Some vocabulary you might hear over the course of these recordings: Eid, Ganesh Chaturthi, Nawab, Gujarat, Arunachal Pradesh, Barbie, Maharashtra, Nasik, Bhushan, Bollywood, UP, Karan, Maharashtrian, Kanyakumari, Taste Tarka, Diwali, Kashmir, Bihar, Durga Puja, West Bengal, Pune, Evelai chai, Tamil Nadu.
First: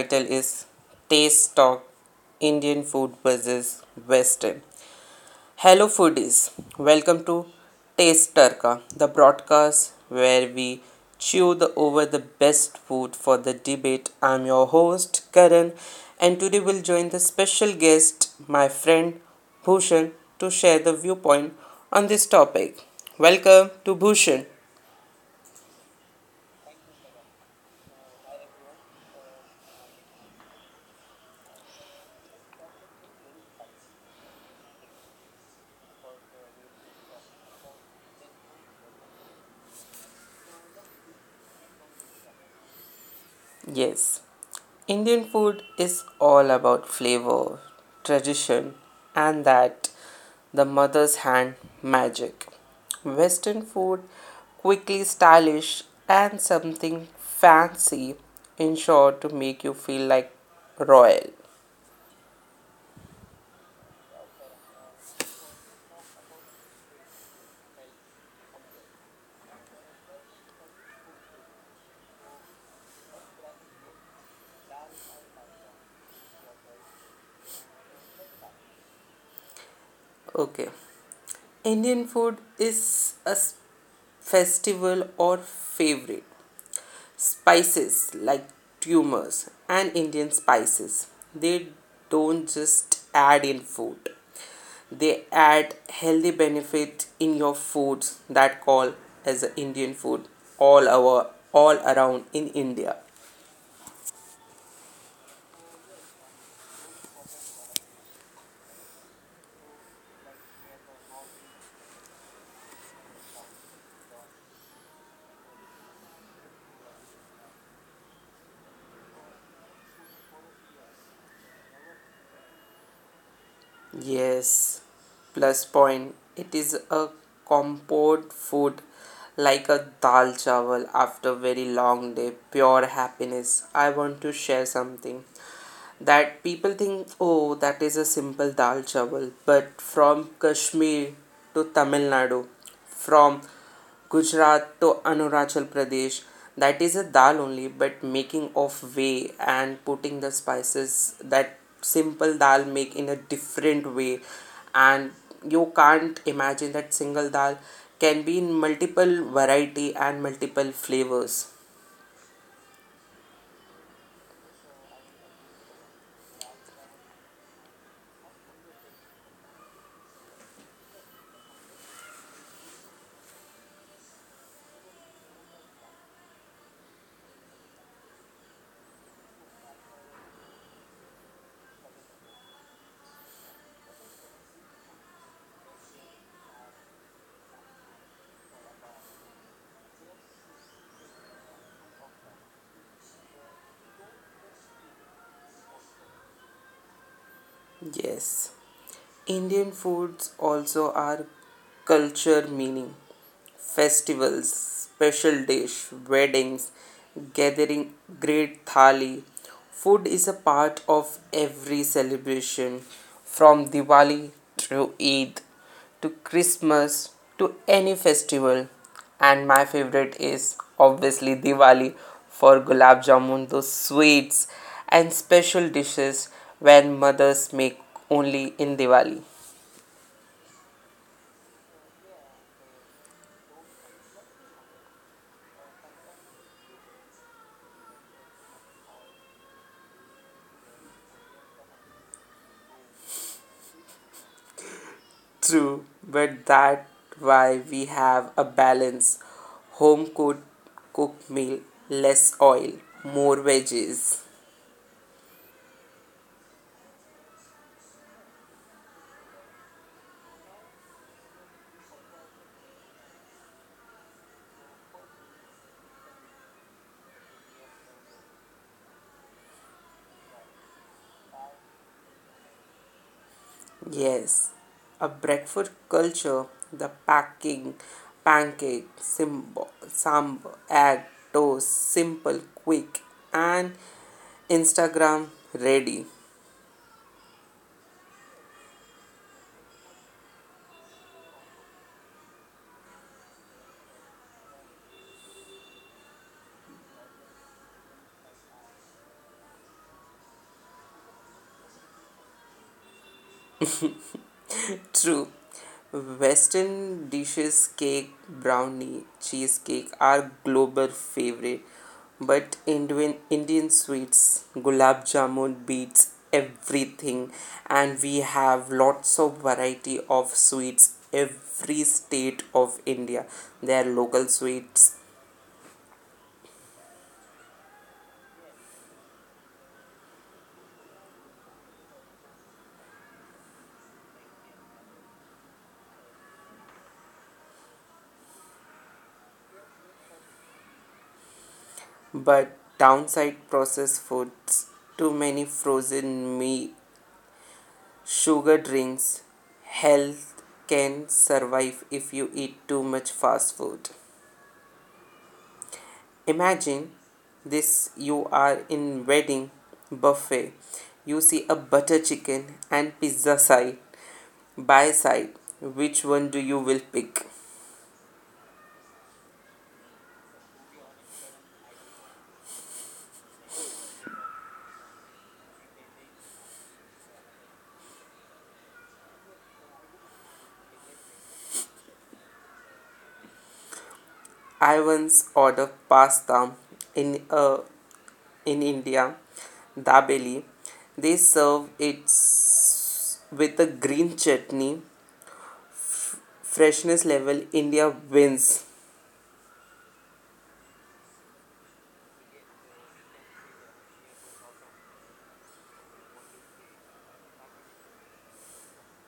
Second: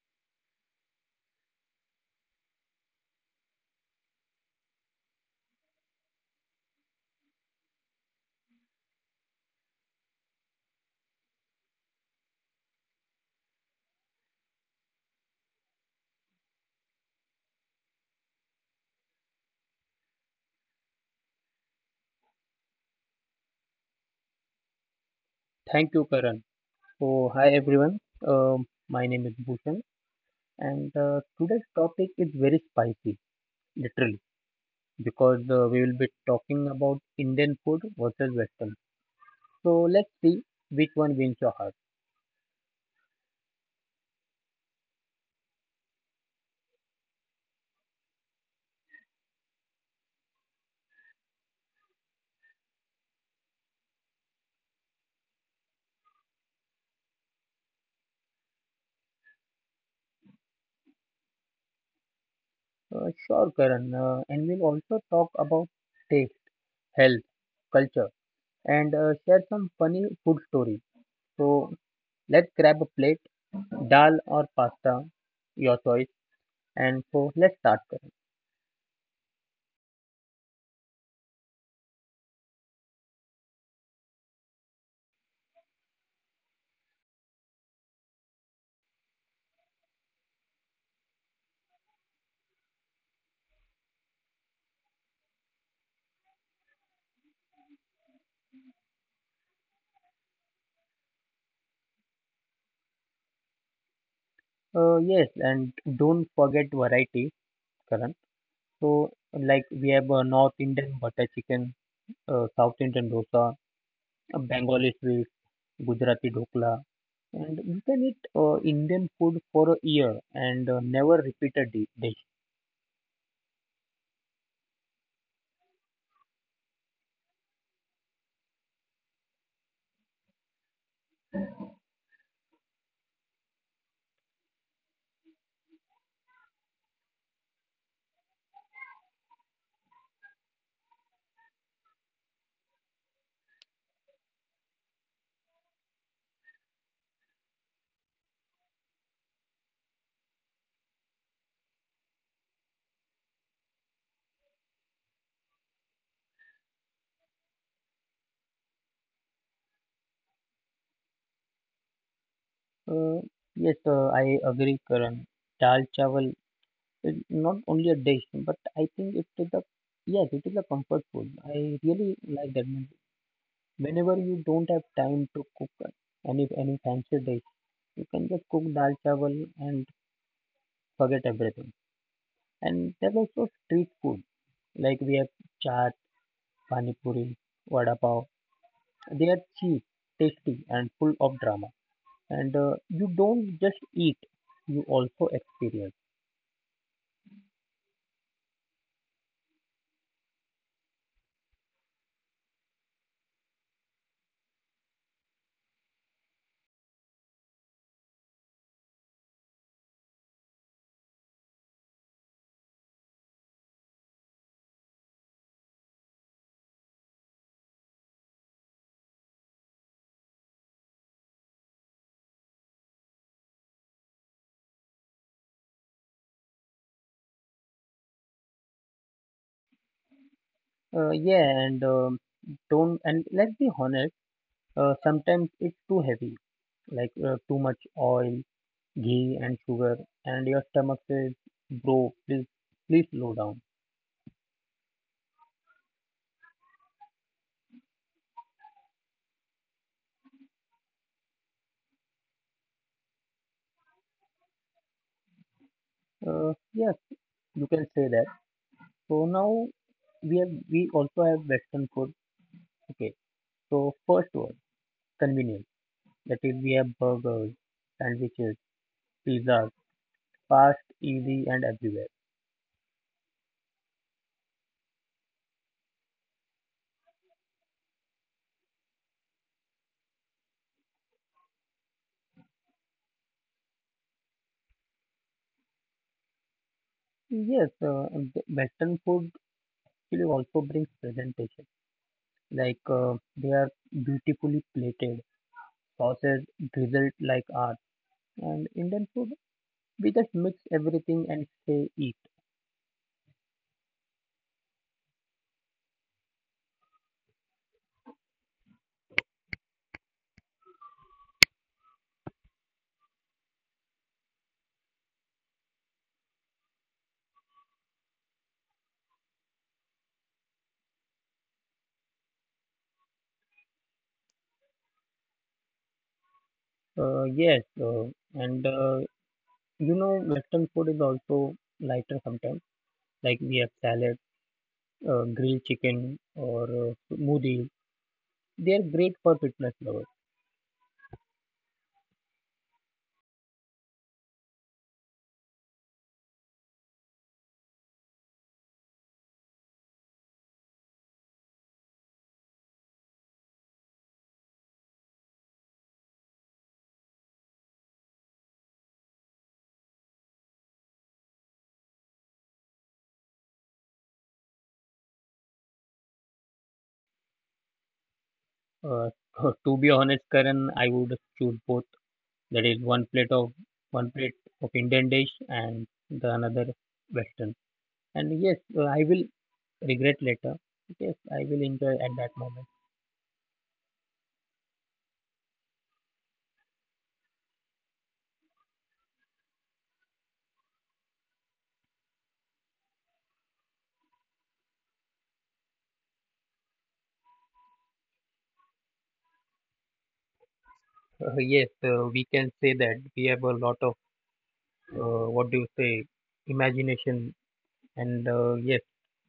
title is Taste Talk Indian Food versus Western. Hello, foodies. Welcome to Taste Tarka, the broadcast where we chew the, over the best food for the debate. I'm your host, Karan, and today we'll join the special guest, my friend Bhushan, to share the viewpoint on this topic. Welcome to Bhushan. Thank you, Karan. Hi everyone. My name is Bhushan, and today's topic is very spicy, literally, because we will be talking about Indian food versus Western. So let's see which one wins your heart. Yes, Indian food is all about flavor, tradition, and that the mother's hand magic. Western food, quickly stylish and something fancy, in short, to make you feel like royal. Sure, Karan. And we'll also talk about taste, health, culture, and share some funny food stories. So let's grab a plate, dal or pasta, your choice. Let's start, Karan. Okay, Indian food is a festival or favorite. Spices like tumors and Indian spices. They don't just add in food. They add healthy benefit in your foods that call as a Indian food all our all around in India. Yes, and don't forget variety, Karan. So, like we have North Indian butter chicken, South Indian dosa, Bengali sweets, Gujarati dokla, and you can eat Indian food for a year and never repeat a dish. Yes, plus point. It is a comfort food like a dal chawal after very long day, pure happiness. I want to share something that people think, oh, that is a simple dal chawal, but from Kashmir to Tamil Nadu, from Gujarat to Arunachal Pradesh. That is a dal only, but making of way and putting the spices that simple dal make in a different way, and you can't imagine that single dal can be in multiple variety and multiple flavors. Uh, yes, I agree, Karan. Dal chawal is not only a dish, but I think it is a yes, it is a comfort food. I really like that. Whenever you don't have time to cook any fancy dish, you can just cook dal chawal and forget everything. And there's also street food. Like we have chaat, pani puri, vada pav. They are cheap, tasty, and full of drama. And you don't just eat; you also experience. Yes. Indian foods also are culture meaning. Festivals, special dish, weddings, gathering, great thali. Food is a part of every celebration from Diwali through Eid to Christmas to any festival, and my favorite is obviously Diwali for gulab jamun, those sweets and special dishes when mothers make only in Diwali. Yeah, and don't. And let's be honest. Sometimes it's too heavy, like too much oil, ghee, and sugar, and your stomach says, "Bro, please, please slow down." True, but that why we have a balance home cooked meal, less oil, more veggies. Uh, yes, you can say that. So now we also have Western food. Okay, so first one, convenience. That is, we have burgers, sandwiches, pizzas. Fast, easy, and everywhere. Yes, a breakfast culture, the packing, pancake, simbo, sambar, egg, toast, simple, quick, and Instagram ready. Yes, the Western food actually also brings presentation. Like they are beautifully plated, sauces drizzled like art. And Indian food, we just mix everything and say eat. True. Western dishes, cake, brownie, cheesecake are global favorite, but Indian sweets, gulab jamun beats everything, and we have lots of variety of sweets every state of India. There are local sweets, Yes and You know, Western food is also lighter sometimes. Like we have salad, grilled chicken, or moody. They are great for fitness lovers. but downside processed foods, too many frozen meat, sugar drinks. Health can survive if you eat too much fast food. Imagine this, you are in wedding buffet. You see a butter chicken and pizza side by side. Which one do you will pick? To be honest, Karan, I would choose both. That is, one plate of Indian dish and the another Western. And yes, I will regret later. Yes, I will enjoy at that moment. I once ordered pasta in uh, in India, dabeli. They serve it with a green chutney, f- freshness level, India wins. Yes, we can say that we have a lot of what do you say, imagination, and yes,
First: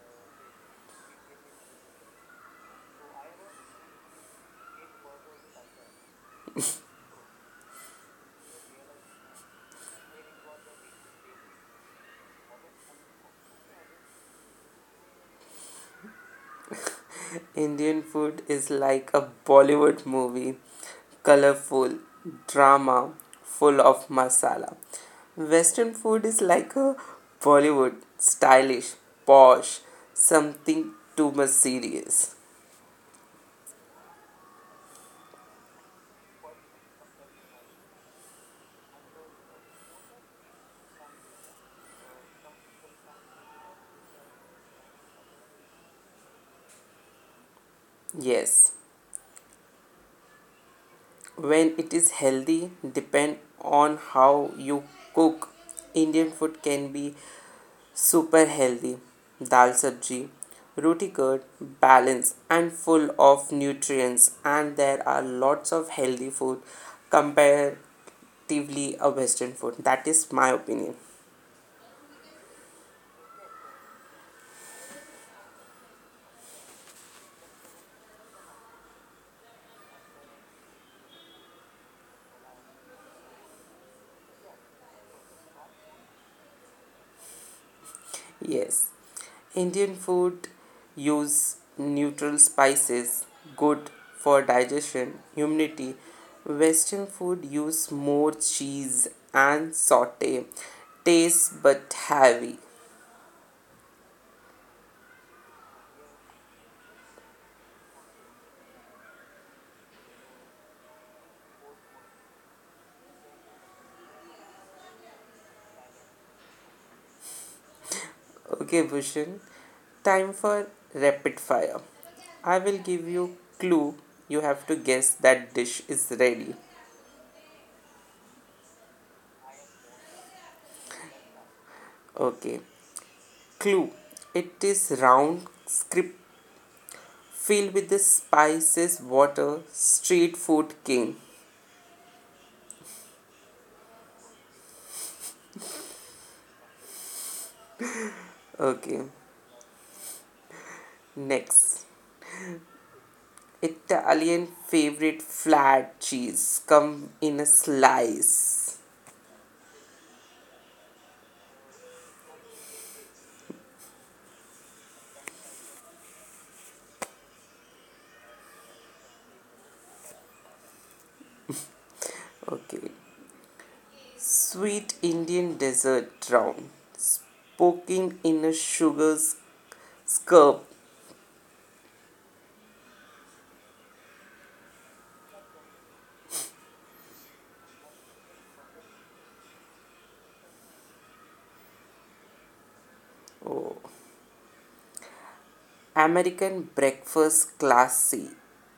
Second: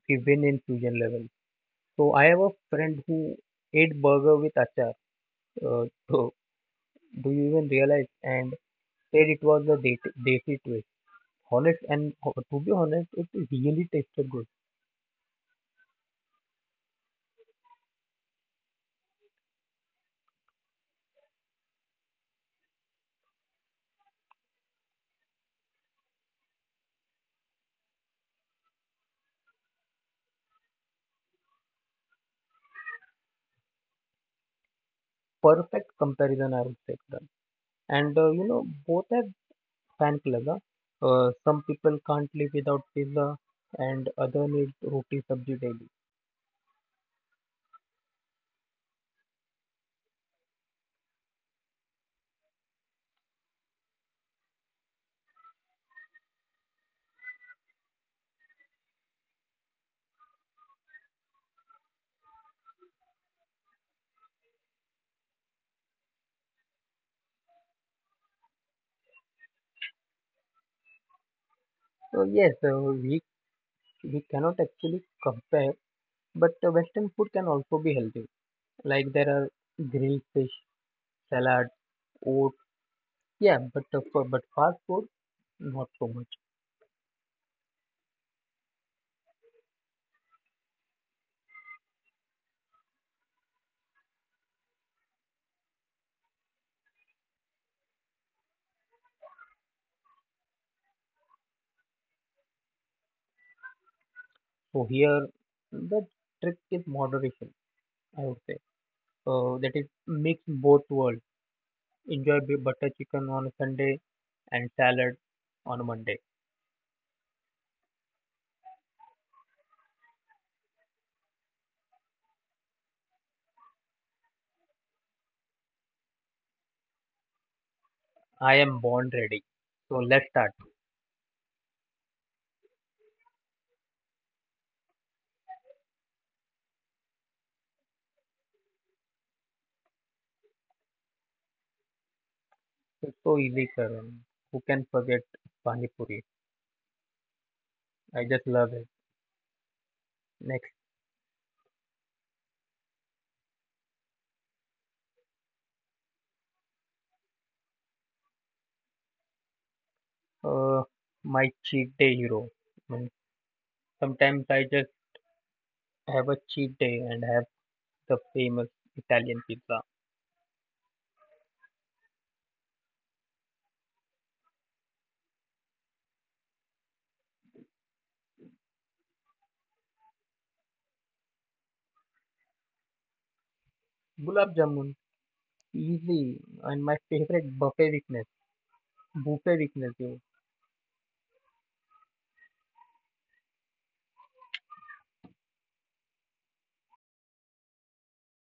we win in fusion level. So I have a friend who ate burger with achar. Uh, so do you even realize? And said it was a desi twist. Honest and ho- to be honest, it really tasted good. Indian food is like a Bollywood movie, colorful, drama, full of masala. Western food is like a Bollywood stylish, posh, something too much serious. Perfect comparison, I would say, Karan. And you know, both have fan club. Huh? Some people can't live without pizza, and other need roti sabji daily. Yes, when it is healthy, depend on how you cook. Indian food can be super healthy. Dal sabji, roti curd, balanced and full of nutrients, and there are lots of healthy food comparatively a Western food. That is my opinion. So yes, uh, we cannot actually compare, but Western food can also be healthy. Like there are grilled fish, salad, oats. Yeah, but fast food, not so much. Yes, Indian food use neutral spices, good for digestion, immunity. Western food use more cheese and saute, taste but heavy. So here the trick is moderation, I would say. That is, mix both worlds. Enjoy butter chicken on a Sunday and salad on a Monday. Okay, Bhushan, time for rapid fire. I will give you clue. You have to guess that dish is ready. I am born ready. So let's start. Okay. Clue. It is round script filled with the spices, water, street food king. It's so easy, Karan. Who can forget pani puri? I just love Okay. it. Next, Next. Italian favorite flat cheese come in a slice. uh, my cheat day hero. I mean, sometimes I just have a cheat day and have the famous Italian pizza. Okay. Sweet Indian dessert round, spoken in a sugar scarf. Gulab jamun, easy, and my favorite buffet weakness. Buffet weakness you Oh. American breakfast classy,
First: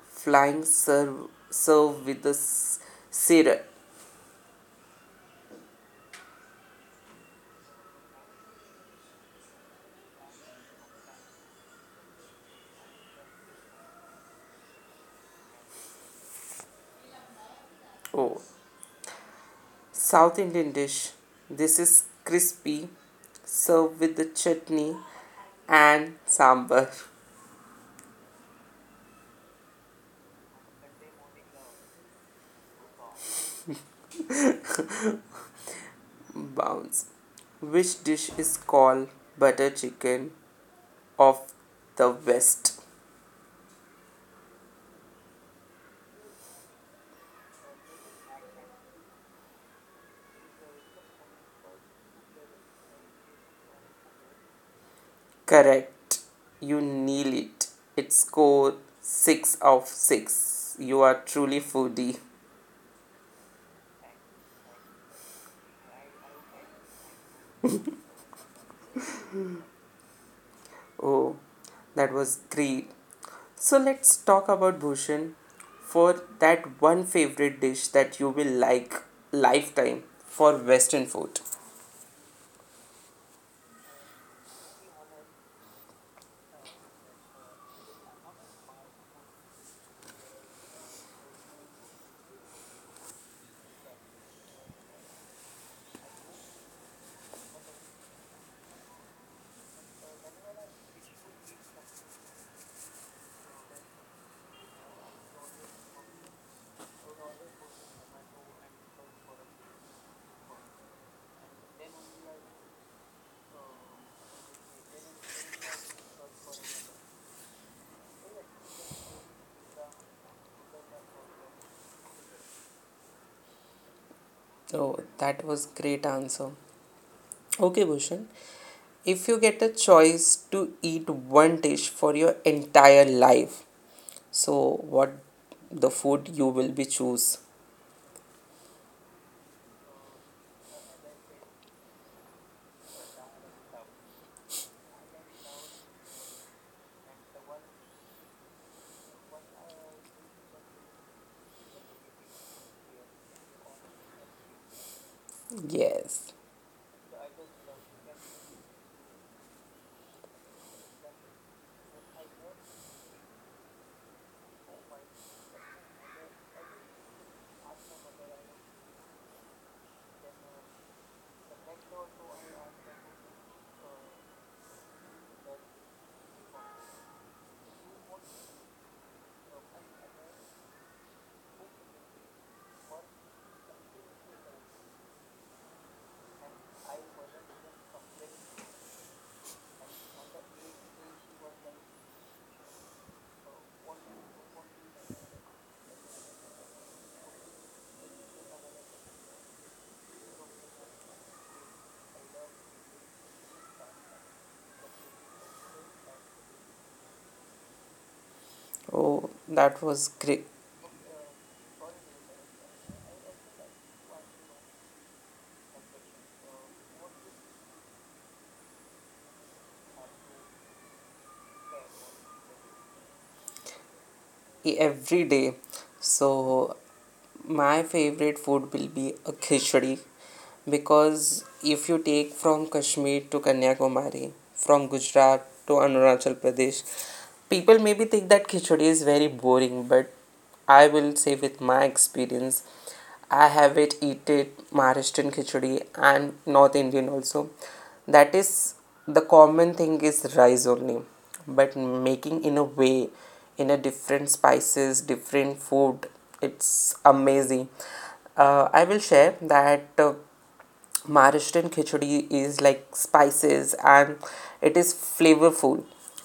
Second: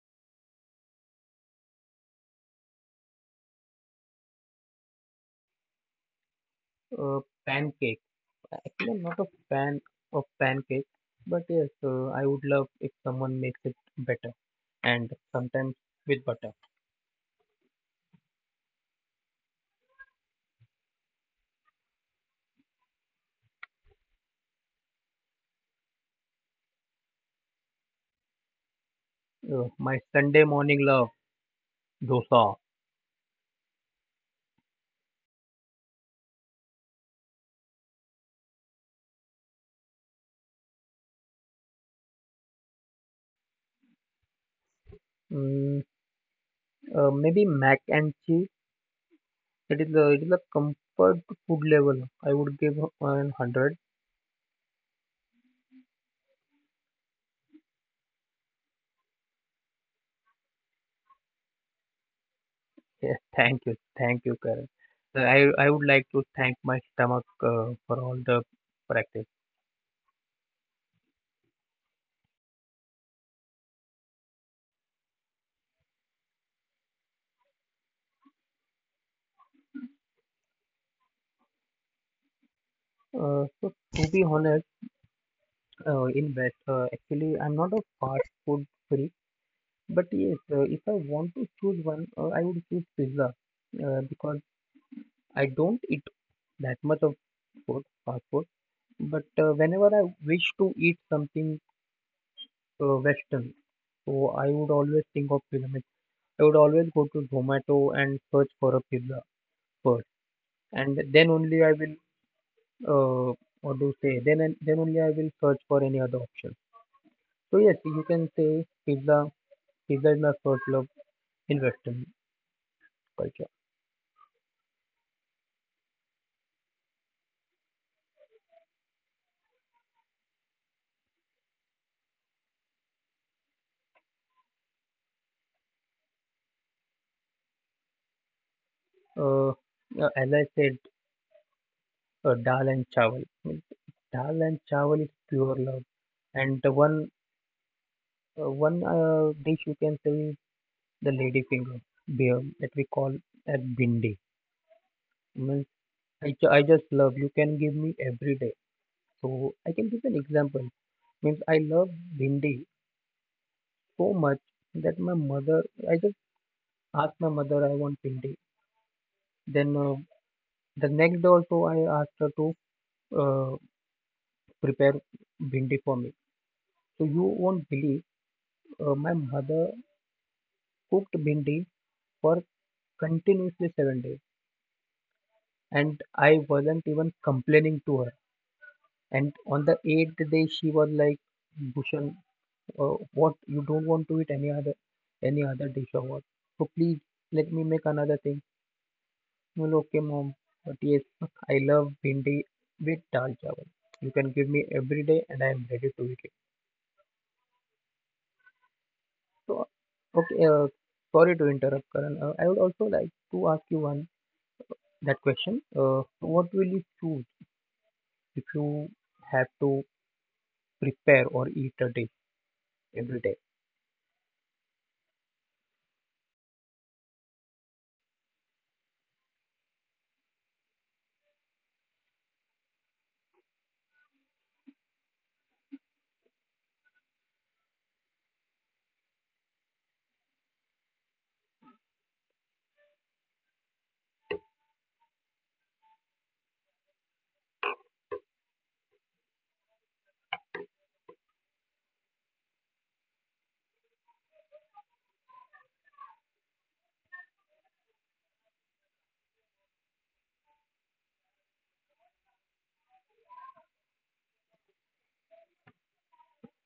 flying serve with a syrup. uh, Pancake. No, not a fan of pancake, but yes, I would love if someone makes it better, and sometimes with butter. Oh. South Indian dish. This is crispy, served with the chutney and sambar My Sunday morning love, dosa. bounce. Which dish is called butter chicken of the West? mm, Maybe mac and cheese. It is a, it is a comfort food level. I would give an 100. Correct. You nail it. It's score 6 of 6. You are truly foodie. Yes, thank you, Karen. I would like to thank my stomach for all the practice. Oh, that was great. So let's talk about Bhushan for that one favorite dish that you will like lifetime for western food. So to be honest, in that actually I'm not a fast food freak. But yes, if I want to choose one, I would choose pizza, because I don't eat that much of food fast food. But whenever I wish to eat something Western, so I would always think of pizza. Means I would always go to Zomato and search for a pizza first, and then only I will uh, what do you say, then only I will search for any other option. So yes, you can say pizza pizza is my first love in Western culture. Oh, that was great answer. Okay, Bhushan. If you get a choice to eat one dish for your entire life, so what the food you will be choose? Uh, as I said, dal and chawal. I mean, dal and chawal is pure love, and the one dish you can say is the lady finger, beer that we call as bindi. Means Yes. I just love. You can give me every day. So I can give an example. Means I love bindi so much that my mother. I just asked my mother I want bindi. Then the next day also I asked her to uh, prepare bindi for me. So you won't believe, my mother cooked bindi for continuously 7 days, and I wasn't even complaining to her. And on the eighth day, she was like, "Bhushan, uh, what, you don't want to eat any other dish or what? So please let me make another thing." I'm like, "Okay, mom, but yes, I love bindi with dal chawal. You can give me every day, and I am ready to eat it." Oh, So that was great. okay, sorry to interrupt, Karan. I would also like to ask you one that question. So what will you choose if you have to prepare or eat a dish every day? Every day. So my favorite food will be a khichdi because if you take from Kashmir to Kanyakumari, from Gujarat to Arunachal Pradesh, people maybe think that khichdi is very boring, but I will say with my experience I have it eaten, it Maharashtrian khichdi and North Indian also. That is the common thing is rice only, but making in a way, in a different spices, different food. It's amazing. I will share that. Maharashtrian khichdi is like spices and it is flavorful.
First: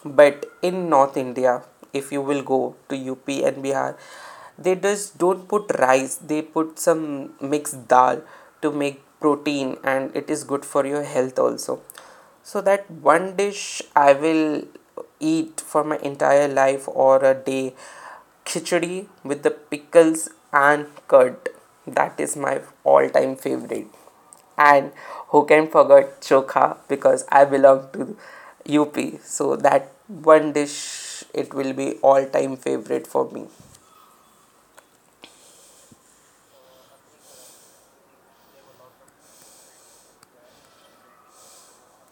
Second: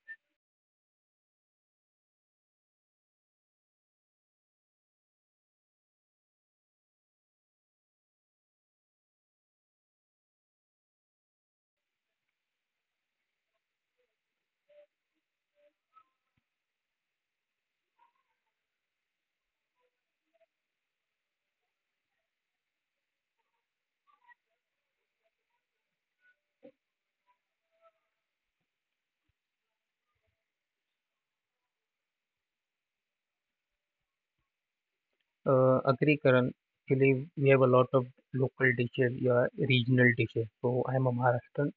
But in North India, if you will go to UP and Bihar, they just don't put rice, they put some mixed dal to make protein and it is good for your health also. So that one dish I will eat for my entire life or a day khichdi with the pickles and curd. That is my all time favorite. And who can forget chokha because I belong to UP. So that one dish it will be all time favorite for me. Agree, Karan. Actually, we have a lot of local dishes, yeah, regional dishes. So I'm a Maharashtrian,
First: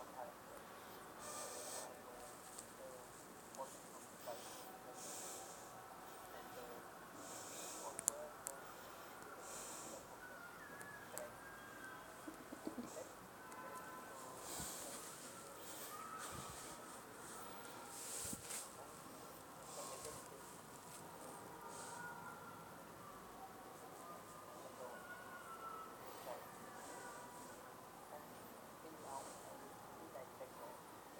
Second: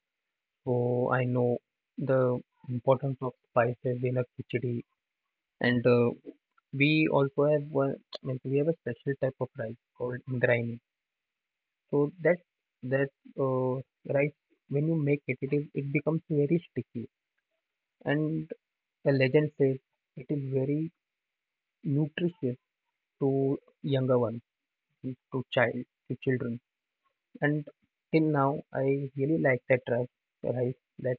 so I know the importance of spices in a khichdi. And we also have one. Means we have a special type of rice called indrayani. So that that uh, rice, when you make it, it is it becomes very sticky. And the legend says it is very nutritious to younger ones, to child, to children. And till now, I really like that rice that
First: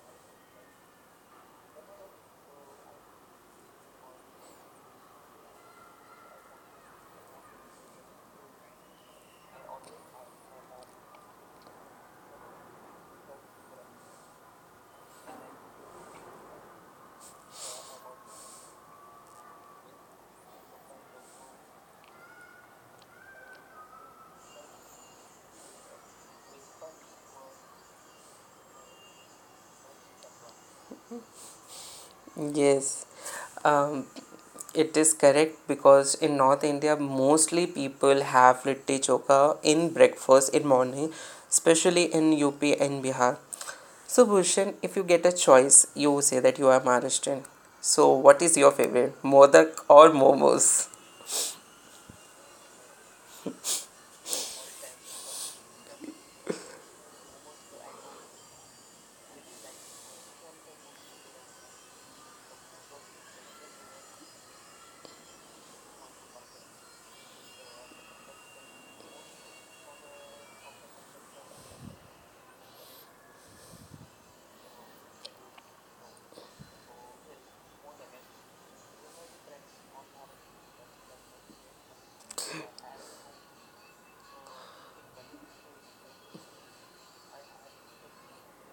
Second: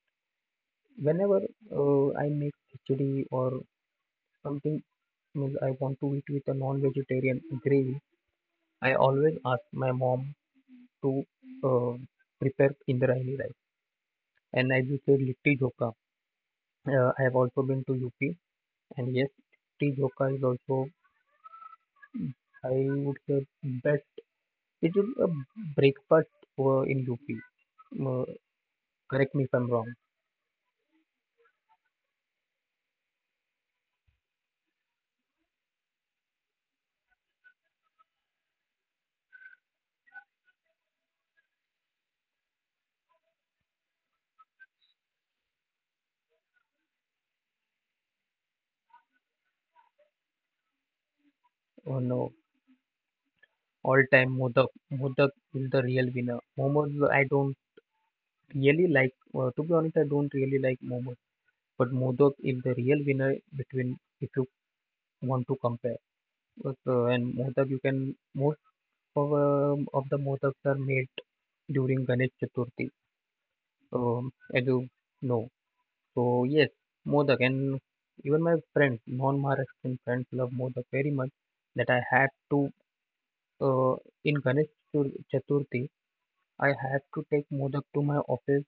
whenever I make khichdi or something, means I want to eat with a non-vegetarian gravy, I always ask my mom to uh, prepare indrayani rice. And as you said, litti jokha. I have also been to UP, and yes, litti jokha is also, I would say, best. It will Breakfast in UP. Uh, Correct me if I'm wrong. Yes. Um, it is correct because in North India mostly people have litti chokha in breakfast in morning, especially in UP and Bihar. So Bhushan, if you get a choice, you say that you are Maharashtrian. So what is your favorite, modak or momos? Oh no, all time Modak. Modak is the real winner. Momos I don't really like. To be honest, I don't really like momos. But modak is the real winner, between if you want to compare. But, and Modak you can of the modaks are made during Ganesh Chaturthi. As you know, so yes, modak. And even my friends, non-Maharashtrian friends, love modak very much. That I had to uh, in Ganesh Chaturthi, I had to take modak to my office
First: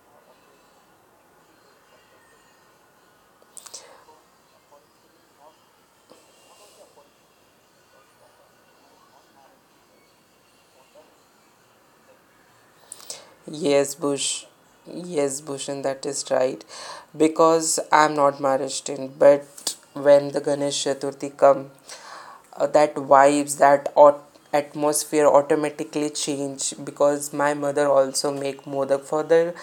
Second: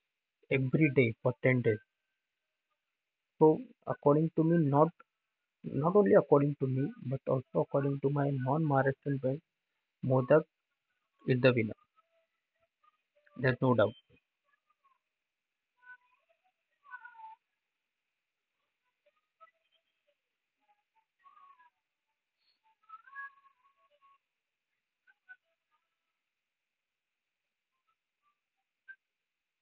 every day for 10 days. So according to me, not only according to me, but also according to my non-Maharashtrian friends, modak is the winner. There's no doubt. Yes, Bush. Yes, Bhushan, that is right. Because I'm not Maharashtrian, but when the Ganesh Chaturthi come, that vibes, that atmosphere automatically change. Because my mother also make modak for the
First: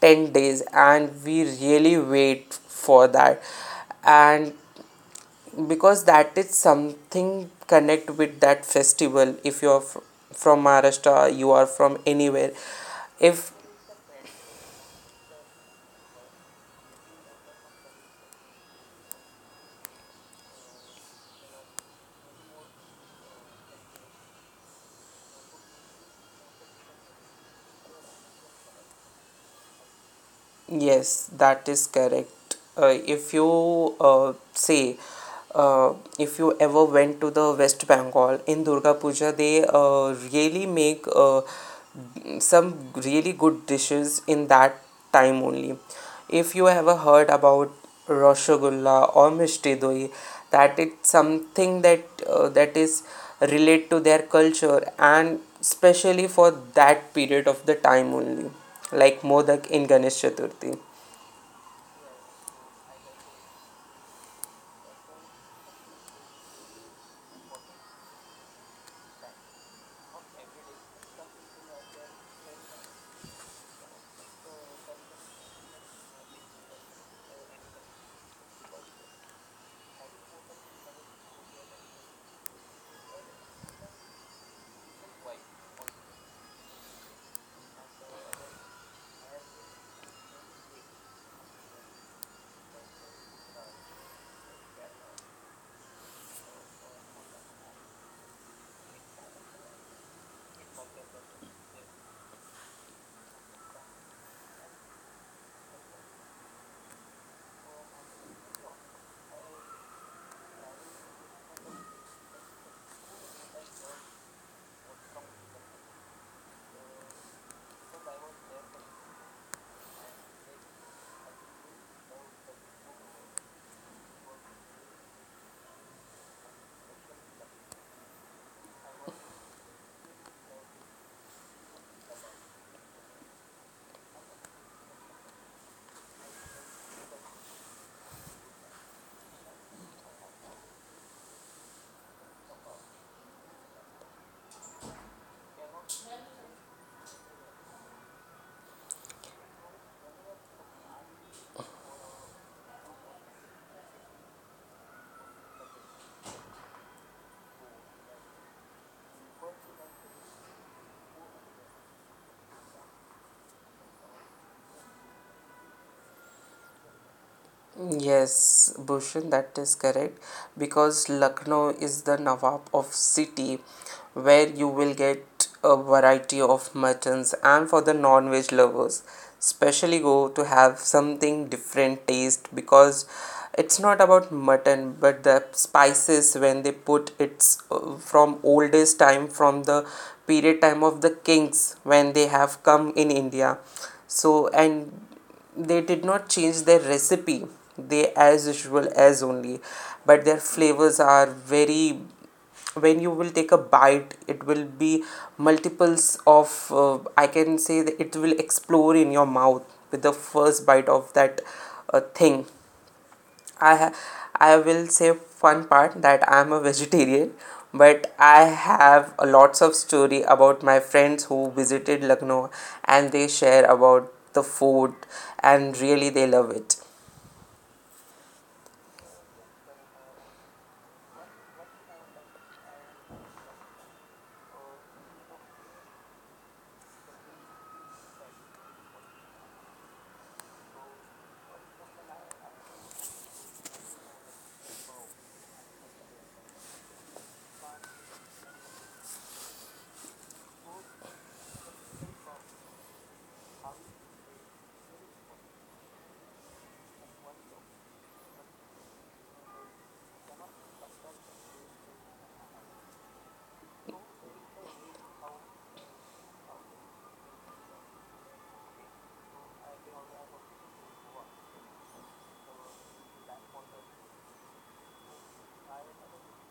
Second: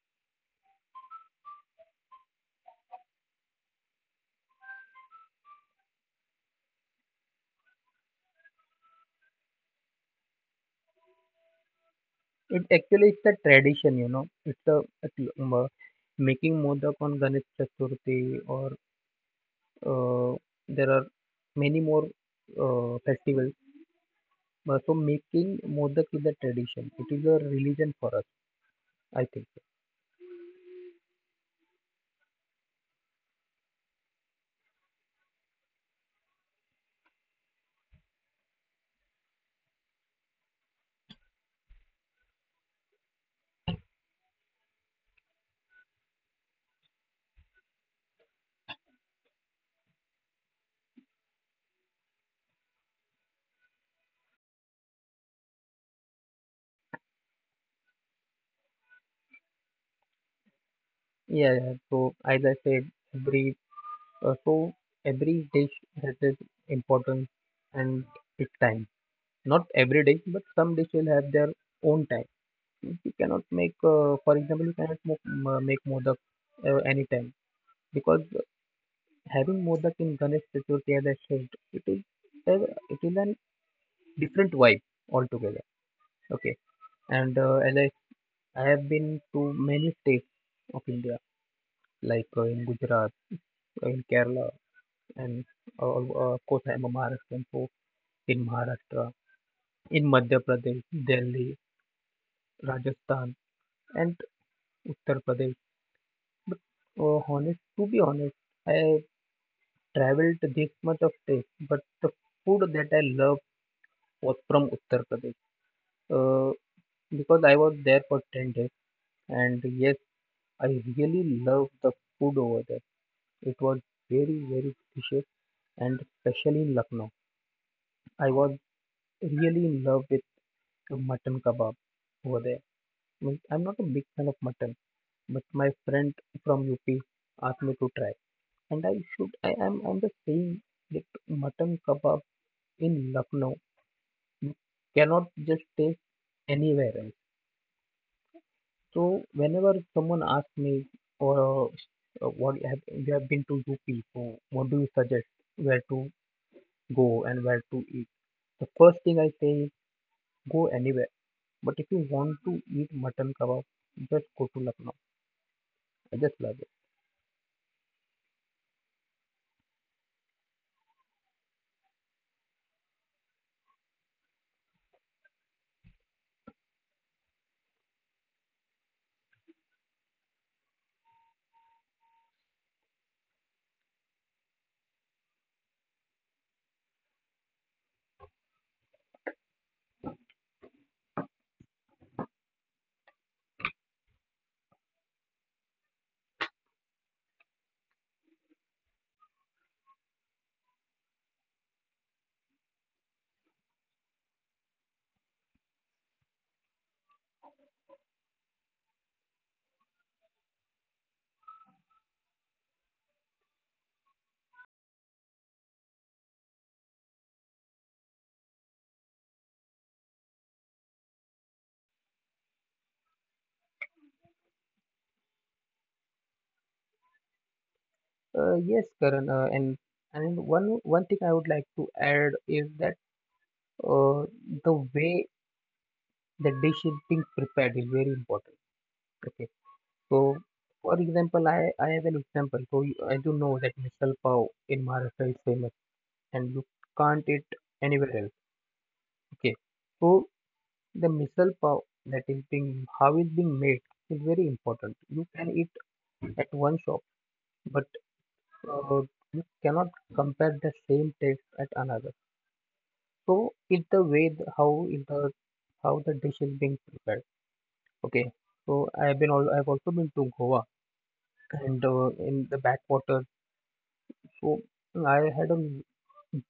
10 days, and we really wait for that. And because that is something connect with that festival. If you're from Maharashtra, you are from anywhere It actually it's a if tradition, you know. A making modak on Ganesh Chaturthi, or uh, there are many more festivals. But So making modak is a tradition. It is a religion for us, I think. yes, that is correct. If you say, uh, if you ever went to the West Bengal in Durga Puja, they really make some really good dishes in that time only. If you ever heard about Rasgulla or Mishti Doi, that it's something that that is relate to their culture and especially for that period of the time only like Modak in Ganesh Chaturthi. Yeah, yeah. So as I said, uh, so every dish has its importance and its time. Not every dish, but some dish will have their own time. You cannot make, for example, you cannot make modak anytime, because having modak in Ganesh Chaturthi, as I said, it is it is an different vibe altogether. Okay, and I have been to many states of India, like in Gujarat, in Kerala, and of course I'm a Maharashtrian, so in Maharashtra, in Madhya Pradesh, Delhi, Rajasthan, and Uttar Pradesh. But to be honest, I traveled this much of states, but the food that I love was from Uttar Pradesh. Uh, because I was there for 10 days, and yes, I really loved the food over there. It was very, very delicious, and especially in Lucknow. I was really in love with the mutton kebab over there. I mean, I'm not a big fan of mutton, but my friend from UP asked me to try, and I should. I am. I'm just saying that mutton kebab in Lucknow you cannot just taste anywhere else. So whenever someone asks me, or what, have you have been to UP, so what do you suggest, where to go and where to eat. The first thing I say is go anywhere. But if you want to eat mutton kebab, just go to Lucknow. I just love it. Yes, Bhushan, that is correct. Because Lucknow is the Nawab of city where you will get a variety of muttons and for the non-veg lovers, especially go to have something different taste because it's not about mutton but the spices when they put it's from oldest time from the period time of the kings when they have come in India. So and they did not change their recipe, they as usual as only, but their flavors are very, when you will take a bite it will be multiples of, uh, I can say that it will explore in your mouth with the first bite of that thing. I ha- I will say fun part that I'm a vegetarian, but I have a lots of story about my friends who visited Lucknow and they share about the food and really they love it. Yes, Karan. And one thing I would like to add is that uh, the way the dish is being prepared is very important. Okay. So, for example, I have an example. So, as you know that misal pav in Maharashtra is famous, and you can't eat anywhere else. Okay. So The misal pav that is being how it's being made is very important. You can eat at one shop, but uh, you cannot compare the same taste at another. So it's the way the, how it the how the dish is being prepared. Okay. So I've also been to Goa and in the backwaters. So I had a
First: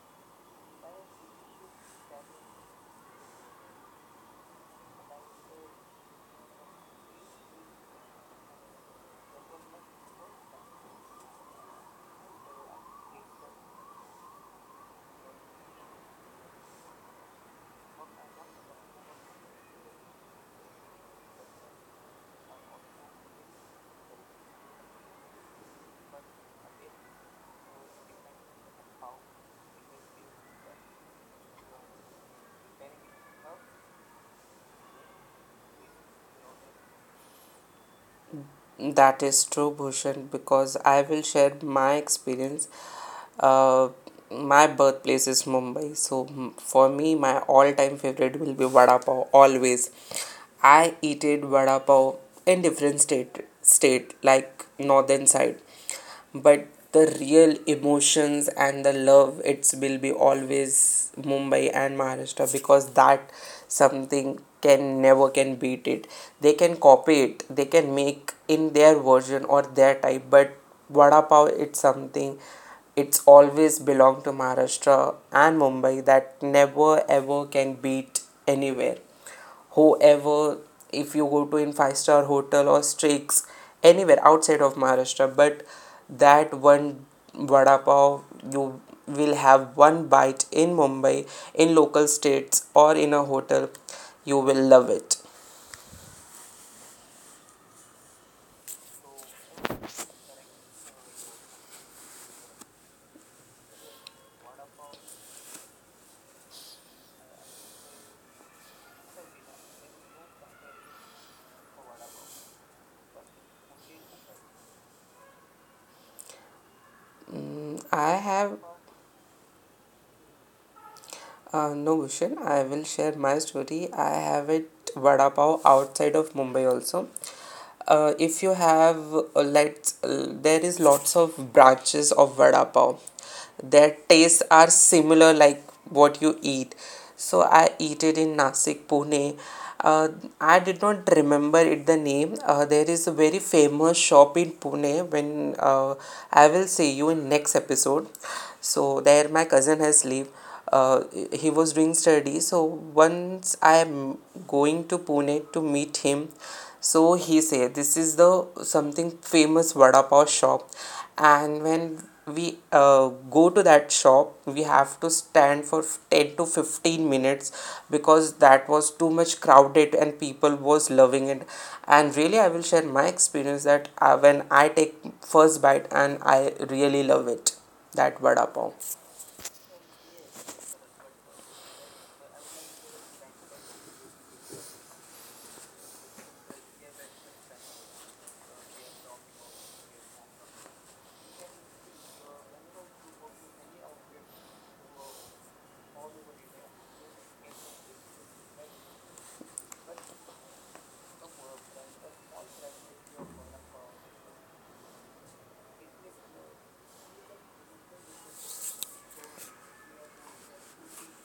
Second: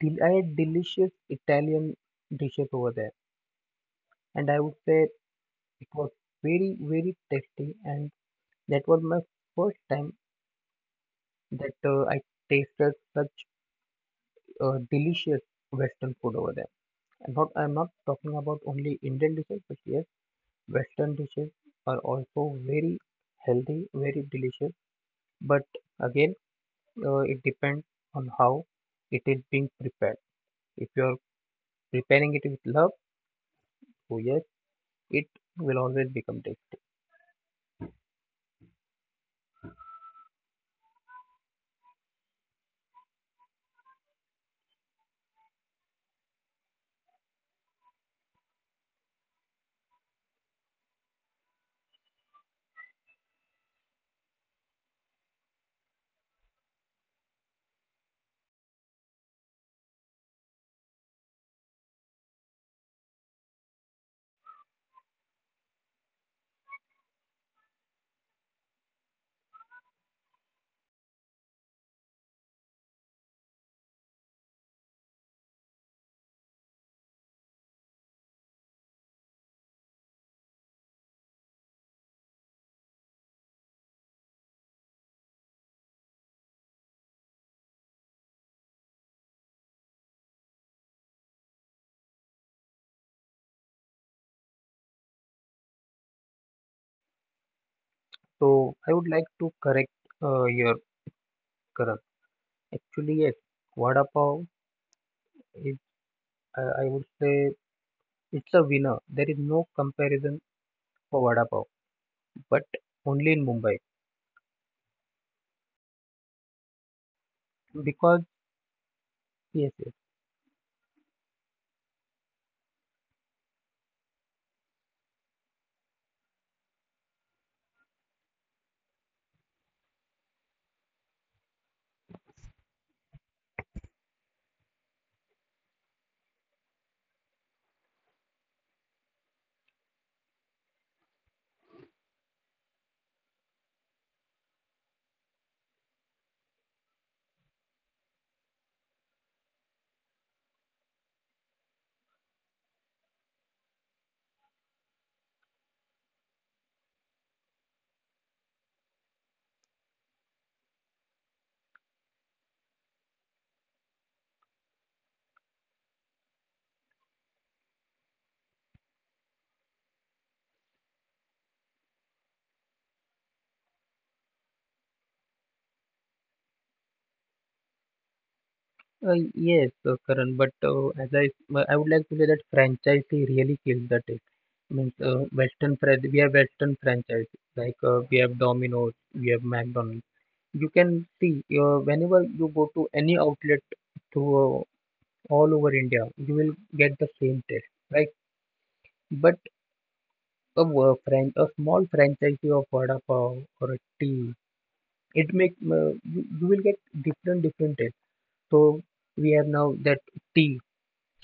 I had delicious Italian dishes over there, and I would say it was very very tasty and that was my first time that I tasted such delicious Western food over there. And not, I'm not talking about only Indian dishes, but yes, Western dishes are also very healthy, very delicious. But again, it depends on how it is being prepared. If you're preparing it with love, so yes, it will always become tasty. That is true, Bhushan, because I will share my experience. Uh, my birthplace is Mumbai, so for me, my all-time favorite will be vada pav. Always, I eat it vada pav in different state like northern side, but the real emotions and the love it will be always Mumbai and Maharashtra, because that something can never can beat it. They can copy it, they can make in their version or their type, but vada pav, it's something, it's always belong to Maharashtra and Mumbai, that never ever can beat anywhere. However, if you go to in five-star hotel or streaks anywhere outside of Maharashtra, but that one vada pav, you will have one bite in Mumbai, in local states or in a hotel, you will love it. So I would like to correct your correct. Actually, yes, vada pav is, I would say, it's a winner. There is no comparison for vada pav, but only in Mumbai. Mm, I Because have yes, no, Gushen, I will share my story. I have it vada pav outside of Mumbai also. If you have let's there is lots of branches of vada pav. Their tastes are similar like what you eat. So I eat it in Nasik, Pune. Uh, I did not remember it the name. There is a very famous shop in Pune when I will see you in next episode. So there my cousin has lived, uh, he was doing studies, so once I am going to Pune to meet him, so he said this is the something famous vada pav shop, and when we uh, go to that shop, we have to stand for 10 to 15 minutes because that was too much crowded and people was loving it, and really I will share my experience that when I take first bite and I really love it that vada pav. Yes, Karan. But I would like to say that franchisee really kills the taste. Means Western franchise. We have Western franchise like we have Domino's, we have McDonald's. You can see whenever you go to any outlet through uh, all over India, you will get the same taste, right? But a small franchisee of vada pav or a tea, it make you will get different different taste. So we have now that tea,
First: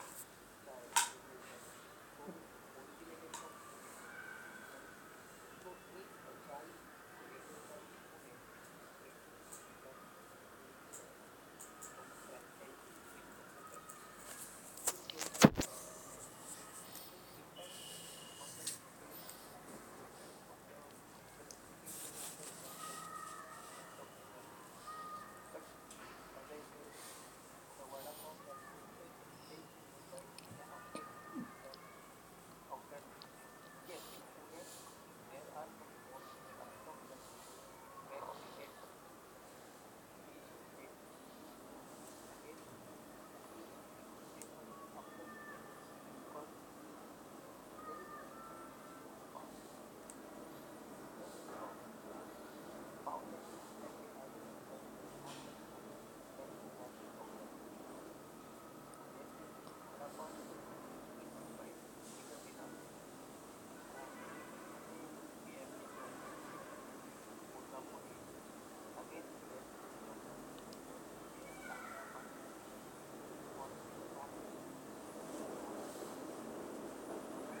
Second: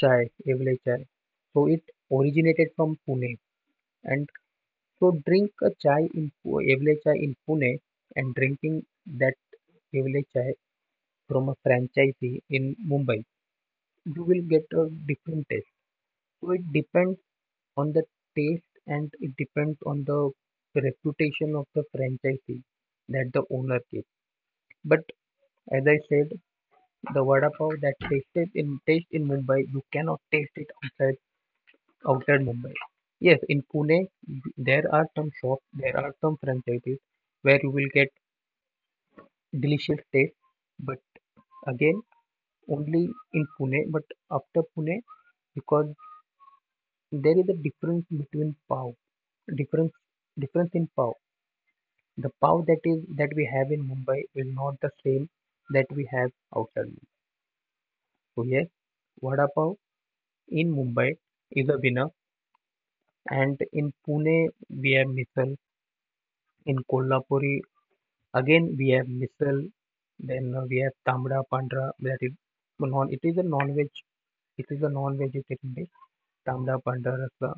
chai, Evelai chai. So it originated from Pune. And so drink a chai in Evelai chai in Pune and drinking that Evelai chai from a franchisee in Mumbai, you will get a different taste. So it depends on the taste and it depends on the reputation of the franchisee that the owner gives. But as I said, the vada pav that taste in Mumbai, you cannot taste it outside Mumbai. Yes, in Pune, there are some shops, there are some franchises where you will get delicious taste, but again, only in Pune, but after Pune, because there is a difference between pav, difference, difference in pav. The pav that we have in Mumbai is not the same that we have outside Mumbai. So yes, vada pav in Mumbai is a winner, and in Pune we have misal, in Kolhapuri again, we have misal, then we have tamda pandra, that is it is a non-veg, it is a non-vegetarian dish, tamra, pandra, rasla.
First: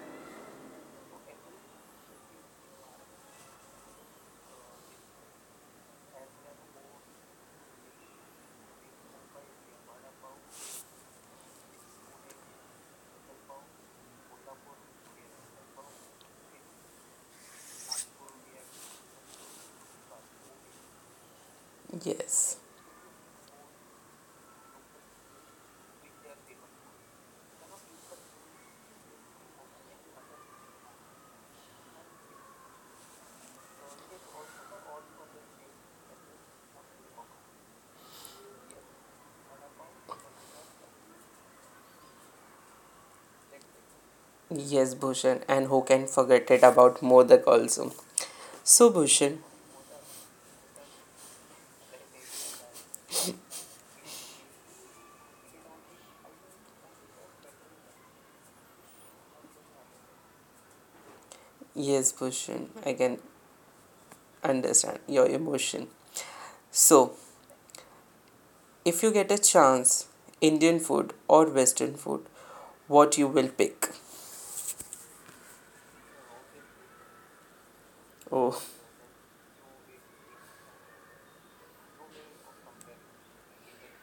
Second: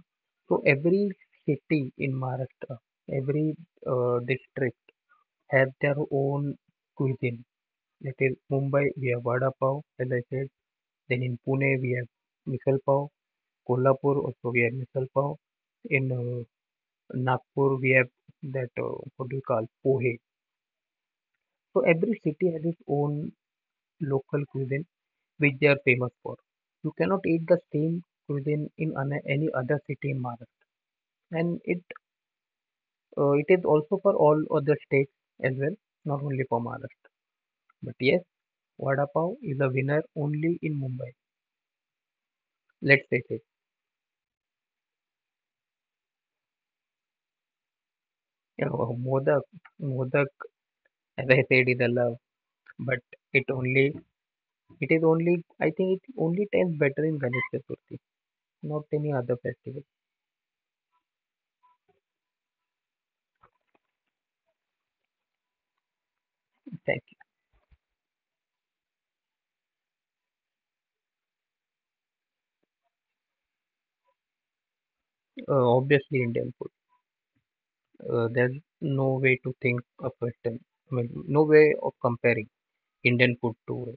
So every city in Maharashtra, every district has their own cuisine. That is Mumbai, we have vada pav, as I said. Then in Pune, we have misal pav. Kolhapur, also we have misal pav. In Nagpur, we have that what do you call pohe. So every city Yes. has its own local cuisine, which they are famous for. You cannot eat the same cuisine in any other city in Maharashtra, and it is also for all other states as well, not only for Maharashtra. But yes, vada pav is a winner only in Mumbai. Let's face it. Yes, Bhushan, and who can forget it about Modak also. You So, know, Bhushan, Modak, Modak, as I said, is a love, but it only it is only, I think, it only tastes better in Ganesh Chaturthi, not any other festival. yes, Bhushan, I can understand your emotion. Thank So, if you get a chance, Indian food or Western food, what you will pick? you. Obviously, Indian food. There's Oh, no way to think of Western. I mean, no way of comparing Indian food to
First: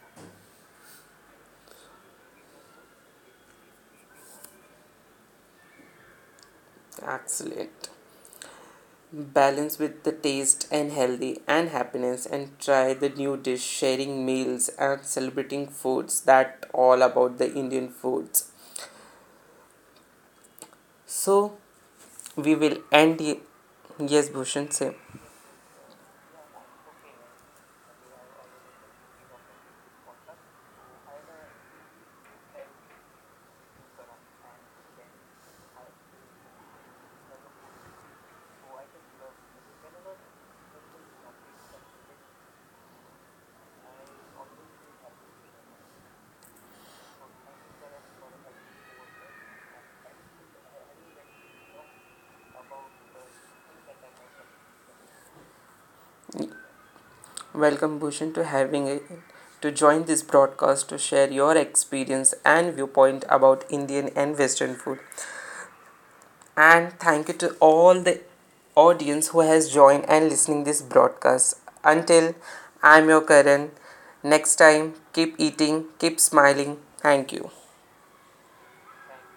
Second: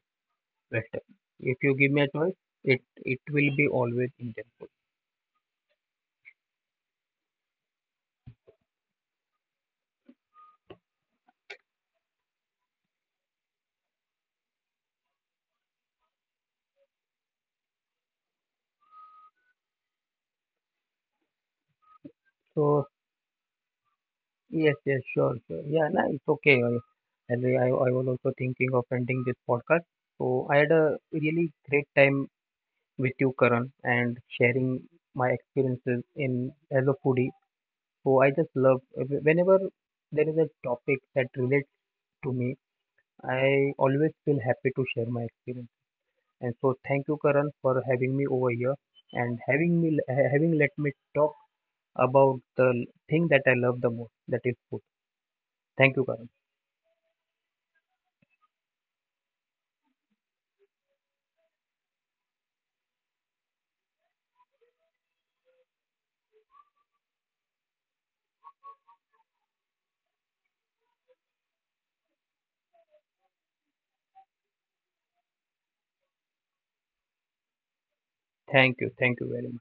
Western. If you give me a choice, it it will be always Indian food. excellent. Balance with the taste and healthy and happiness and try the new dish, sharing meals and celebrating foods. That all about the Indian foods. So, we will So end. Y- Yes, Bhushan, yes, say. yes, sure, sure. Yeah, no, it's okay. And I was also thinking of ending this podcast. So I had a really great time with you, Karan, and sharing my experiences in as a foodie. So I just love whenever there is a topic that relates to me, I always feel happy to share my experience. And so thank you Karan for having me over here and having let me talk about the thing that I love the most, that is food. Thank you Karan. Welcome Bhushan to having a, to join this broadcast to share your experience and viewpoint about Indian and Western food. And thank you to all the audience who has joined and listening this broadcast. Until I'm your Karan. Next time, keep eating, keep smiling. Thank you. Thank you. Thank you very much.